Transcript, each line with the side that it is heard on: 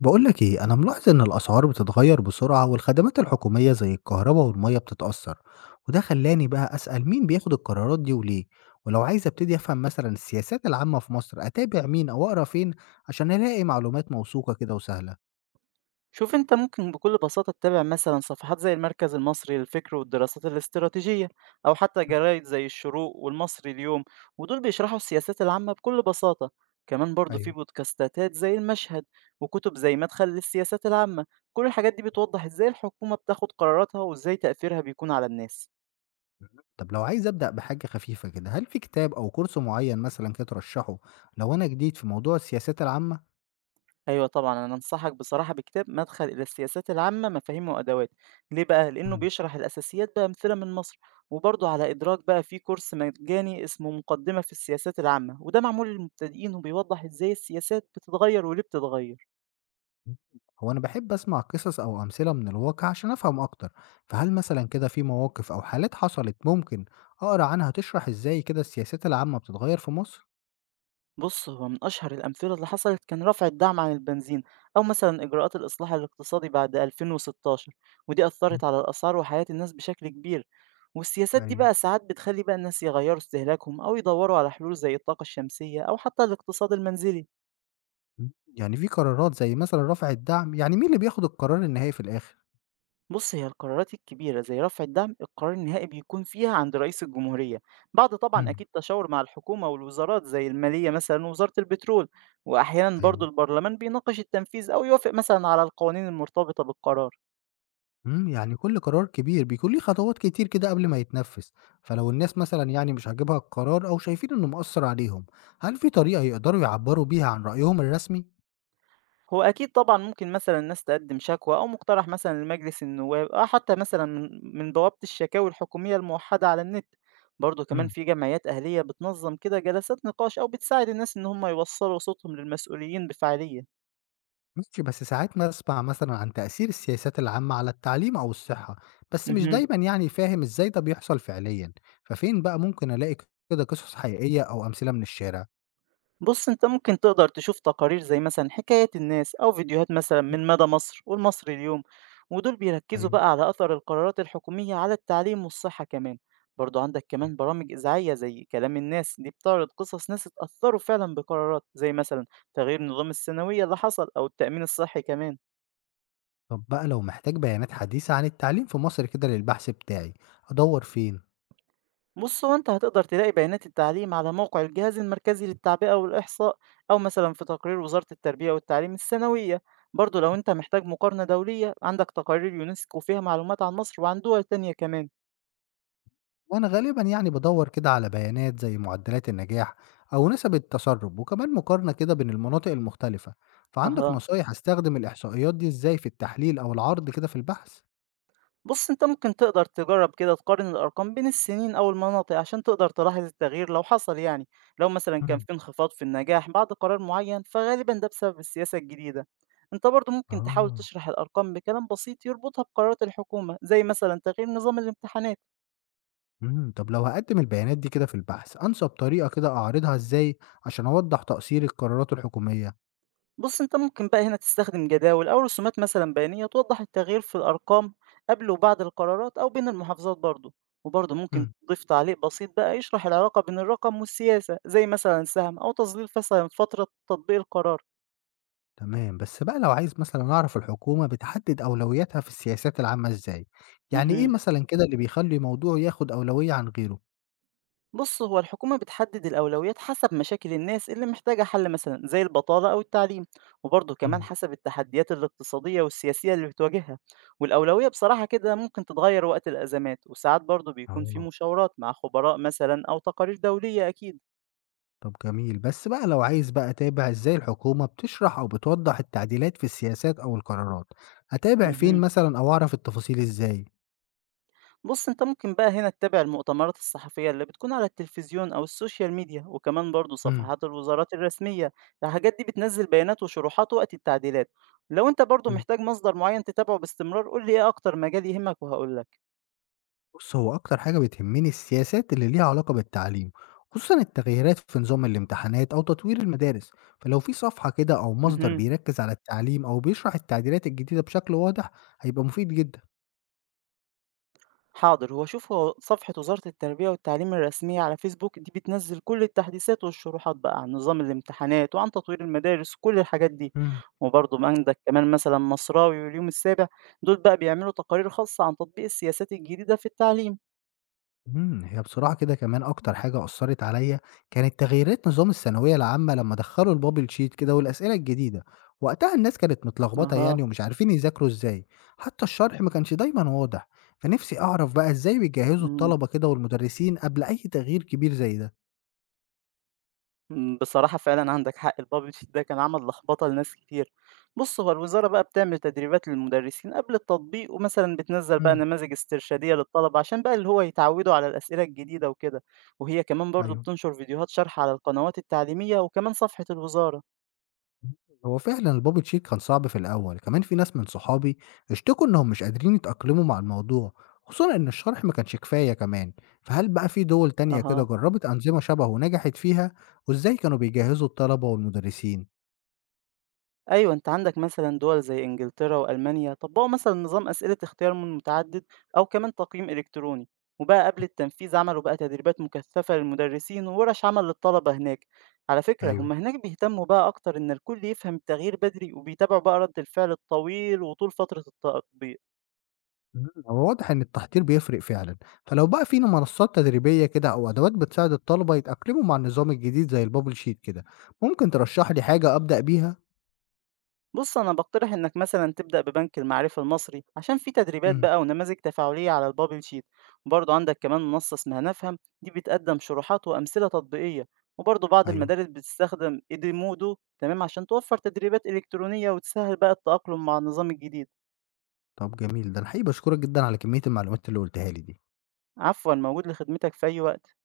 left: بقولك ايه، انا ملاحظ ان الاسعار بتتغير بسرعة والخدمات الحكومية زي الكهرباء والمية بتتأثر. وده خلاني بقى اسأل مين بياخد القرارات دي وليه. ولو عايز ابتدي افهم مثلا السياسات العامة في مصر، اتابع مين او اقرا فين عشان الاقي معلومات موثوقة كده وسهلة؟
right: شوف انت ممكن بكل بساطة تتابع مثلا صفحات زي المركز المصري للفكر والدراسات الاستراتيجية، أو حتى
left: مم.
right: جرايد زي الشروق والمصري اليوم. ودول بيشرحوا السياسات العامة بكل بساطة. كمان برضو في
left: ايوه.
right: بودكاستات زي المشهد، وكتب زي مدخل للسياسات العامة. كل الحاجات دي بتوضح ازاي الحكومة بتاخد قراراتها وازاي تأثيرها بيكون على الناس.
left: طب لو عايز ابدأ بحاجة خفيفة كده، هل في كتاب او كورس معين مثلا كده ترشحه لو انا جديد في موضوع السياسات العامة؟
right: أيوه طبعًا، أنا أنصحك بصراحة بكتاب "مدخل إلى السياسات العامة: مفاهيم وأدوات". ليه بقى؟ لإنه بيشرح الأساسيات بأمثلة من مصر، وبرضه على إدراك بقى في كورس مجاني اسمه "مقدمة في السياسات العامة"، وده معمول للمبتدئين وبيوضح إزاي السياسات بتتغير وليه بتتغير.
left: إمم، هو أنا باحب أسمع قصص أو أمثلة من الواقع عشان أفهم أكتر، فهل مثلًا كده في مواقف أو حالات حصلت ممكن أقرا عنها تشرح إزاي كده السياسات العامة بتتغير في مصر؟
right: بص هو من أشهر الأمثلة اللي حصلت كان رفع الدعم عن البنزين، أو مثلا إجراءات الإصلاح الاقتصادي بعد 2016. ودي
left: إمم،
right: أثرت على الأسعار وحياة الناس بشكل كبير. والسياسات دي
left: أيوه.
right: بقى ساعات بتخلي بقى الناس يغيروا استهلاكهم أو يدوروا على حلول زي الطاقة الشمسية أو حتى الاقتصاد المنزلي.
left: إمم، يعني في قرارات زي مثلًا رفع الدعم، يعني مين اللي بياخد القرار النهائي في الآخر؟
right: بص هي القرارات الكبيرة زي رفع الدعم القرار النهائي بيكون فيها عند رئيس الجمهورية، بعد طبعا
left: إمم،
right: أكيد تشاور مع الحكومة والوزارات زي المالية مثلا ووزارة البترول. وأحيانا برضو
left: أيوه.
right: البرلمان بيناقش التنفيذ أو يوافق مثلا على القوانين المرتبطة بالقرار.
left: إمم، يعني كل قرار كبير بيكون ليه خطوات كتير كده قبل ما يتنفذ، فلو الناس مثلًا يعني مش عاجبها القرار أو شايفين إنه مأثّر عليهم، هل في طريقة يقدروا يعبّروا بيها عن رأيهم الرسمي؟
right: هو أكيد طبعا ممكن مثلا الناس تقدم شكوى أو مقترح مثلا لمجلس النواب، أو حتى مثلا من بوابة الشكاوي الحكومية الموحدة على النت. برضه كمان
left: إمم.
right: في جمعيات أهلية بتنظم كده جلسات نقاش أو بتساعد الناس إن هم يوصلوا صوتهم للمسؤولين بفعالية.
left: ماشي، بس ساعات باسمع مثلًا عن تأثير السياسات العامة على التعليم أو الصحة، بس مش
right: مهم.
left: دايمًا يعني فاهم إزاي ده بيحصل فعليًا، ففين بقى ممكن ألاقي كده قصص حقيقية أو أمثلة من الشارع؟
right: بص انت ممكن تقدر تشوف تقارير زي مثلا حكايات الناس او فيديوهات مثلا من مدى مصر والمصري اليوم. ودول بيركزوا
left: أيوه.
right: بقى على اثر القرارات الحكومية على التعليم والصحة كمان. برضو عندك كمان برامج إذاعية زي كلام الناس دي بتعرض قصص ناس اتأثروا فعلا بقرارات زي مثلا تغيير نظام الثانوية اللي حصل أو التأمين الصحي كمان.
left: طب بقى لو محتاج بيانات حديثة عن التعليم في مصر كده للبحث بتاعي، أدوّر فين؟
right: بُص، هو أنت هتقدر تلاقي بيانات التعليم على موقع الجهاز المركزي للتعبئة والإحصاء، أو مثلًا في تقرير وزارة التربية والتعليم السنوية. برضه لو أنت محتاج مقارنة دولية عندك تقارير يونسكو فيها معلومات عن مصر وعن دول تانية كمان.
left: وأنا غالبًا يعني بادوّر كده على بيانات زي معدلات النجاح أو نسب التسرب، وكمان مقارنة كده بين المناطق المختلفة، فعندك
right: أها،
left: نصايح أستخدم الإحصائيات دي إزاي في التحليل أو العرض كده في البحث؟
right: بُص، أنت ممكن تقدر تجرّب كده تقارن الأرقام بين السنين أو المناطق عشان تقدر تلاحظ التغيير لو حصل يعني، لو مثلًا كان في
left: إمم،
right: انخفاض في النجاح بعد قرار معين فغالبًا ده بسبب السياسة الجديدة. أنت برضه ممكن تحاول
left: آه.
right: تشرح الأرقام بكلام بسيط يربطها بقرارات الحكومة، زي مثلًا تغيير نظام الامتحانات.
left: طب لو هاقدّم البيانات دي كده في البحث، أنسب طريقة كده أعرضها إزاي عشان أوضّح تقصير القرارات الحكومية؟
right: بُص، أنت ممكن بقى هنا تستخدم جداول أو رسومات مثلًا بيانية توضح التغيير في الأرقام قبل وبعد القرارات أو بين المحافظات برضه، وبرضه ممكن
left: إمم.
right: تضيف تعليق بسيط بقى يشرح العلاقة بين الرقم والسياسة، زي مثلًا سهم أو تظليل مثلًا فترة تطبيق القرار.
left: تمام، بس بقى لو عايز مثلًا أعرف الحكومة بتحدد أولوياتها في السياسات العامة إزاي؟ يعني إيه
right: اهم.
left: مثلًا كده اللي بيخلّي موضوع ياخد أولوية عن غيره؟
right: بص هو الحكومة بتحدد الأولويات حسب مشاكل الناس اللي محتاجة حل مثلا زي البطالة أو التعليم، وبرضه كمان
left: إمم.
right: حسب التحديات الاقتصادية والسياسية اللي بتواجهها. والأولوية بصراحة كده ممكن تتغير وقت الأزمات، وساعات برضه بيكون في
left: آه.
right: مشاورات مع خبراء مثلا أو تقارير دولية أكيد.
left: طب جميل، بس بقى لو عايز بقى أتابع إزاي الحكومة بتشرح أو بتوضّح التعديلات في السياسات أو القرارات، أتابع فين
right: مهم.
left: مثلًا أو أعرف التفاصيل إزاي؟
right: بُص، أنت ممكن بقى هنا تتابع المؤتمرات الصحفية اللي بتكون على التلفزيون أو السوشيال ميديا، وكمان برضه
left: إمم.
right: صفحات الوزارات الرسمية. الحاجات دي بتنزل بيانات وشروحات وقت التعديلات. لو أنت برضه محتاج مصدر معين تتابعه باستمرار قُل لي إيه أكتر مجال يهمك وهاقول لك.
left: بُص، هو أكتر حاجة بتهمني السياسات اللي ليها علاقة بالتعليم، خصوصًا التغييرات في نظام الامتحانات أو تطوير المدارس، فلو في صفحة كده أو مصدر
right: اهم.
left: بيركز على التعليم أو بيشرح التعديلات الجديدة بشكل واضح هيبقى مفيد جدًا.
right: حاضر، هو شوف هو صفحة وزارة التربية والتعليم الرسمية على فيسبوك دي بتنزل كل التحديثات والشروحات بقى عن نظام الامتحانات وعن تطوير المدارس وكل الحاجات دي.
left: إمم.
right: وبرضه ما عندك كمان مثلا مصراوي واليوم السابع، دول بقى بيعملوا تقارير خاصة عن تطبيق السياسات الجديدة في التعليم.
left: هي بصراحة كده كمان أكتر حاجة أثّرت عليَّ كانت تغييرات نظام الثانوية العامة لمّا دخّلوا الbubble sheet كده والأسئلة الجديدة، وقتها الناس كانت متلخبطة
right: أها.
left: يعني ومش عارفين يذاكروا إزاي، حتى الشرح ما كانش دايمًا واضح، فنفسي أعرف بقى إزاي بيجهّزوا
right: مم.
left: الطلبة كده والمدرسين قبل أي تغيير كبير زي ده؟
right: إمم، بصراحة فعلًا عندك حق الPubG ده كان عمل لخبطة لناس كتير. بُص، هو الوزارة بقى بتعمل تدريبات للمدرسين قبل التطبيق، ومثلًا بتنزّل بقى
left: إمم،
right: نماذج استرشادية للطلبة عشان بقى اللي هو يتعودوا على الأسئلة الجديدة وكده، وهي كمان برضه
left: أيوه.
right: بتنشر فيديوهات شرح على القنوات التعليمية وكمان صفحة الوزارة.
left: هو فعلا البابل شيك كان صعب في الأول، كمان في ناس من صحابي اشتكوا إنهم مش قادرين يتأقلموا مع الموضوع، خصوصا إن الشرح ما كانش كفاية كمان. فهل بقى في دول تانية كده
right: أها.
left: جربت أنظمة شبه ونجحت فيها وإزاي كانوا بيجهزوا الطلبة والمدرسين؟
right: أيوه، أنت عندك مثلًا دول زي إنجلترا وألمانيا طبّقوا مثلًا نظام أسئلة اختيار من متعدد أو كمان تقييم إلكتروني، وبقى قبل التنفيذ عملوا بقى تدريبات مكثفة للمدرسين وورش عمل للطلبة هناك. على فكرة
left: أيوه.
right: هم هناك بيهتموا بقى أكتر إن الكل يفهم التغيير بدري، وبيتابعوا بقى رد الفعل الطويل وطول فترة التطبيق.
left: هو واضح إن التحضير بيفرق فعلا، فلو بقى في منصات تدريبية كده أو أدوات بتساعد الطلبة يتأقلموا مع النظام الجديد زي البابل شيت كده، ممكن ترشح لي حاجة أبدأ بيها؟
right: بص أنا بقترح إنك مثلا تبدأ ببنك المعرفة المصري عشان في تدريبات
left: امم،
right: بقى ونماذج تفاعلية على البابل شيت. وبرضه عندك كمان منصة اسمها نفهم دي بتقدم شروحات وأمثلة تطبيقية، وبرضه بعض
left: أيوه.
right: المدارس بتستخدم إديمودو تمام عشان توفر تدريبات إلكترونية وتسهل بقى التأقلم مع النظام الجديد.
left: طب جميل، ده أنا حقيقي بشكرك جدا على كمية المعلومات اللي قلتها لي دي.
right: عفوا، موجود لخدمتك في أي وقت.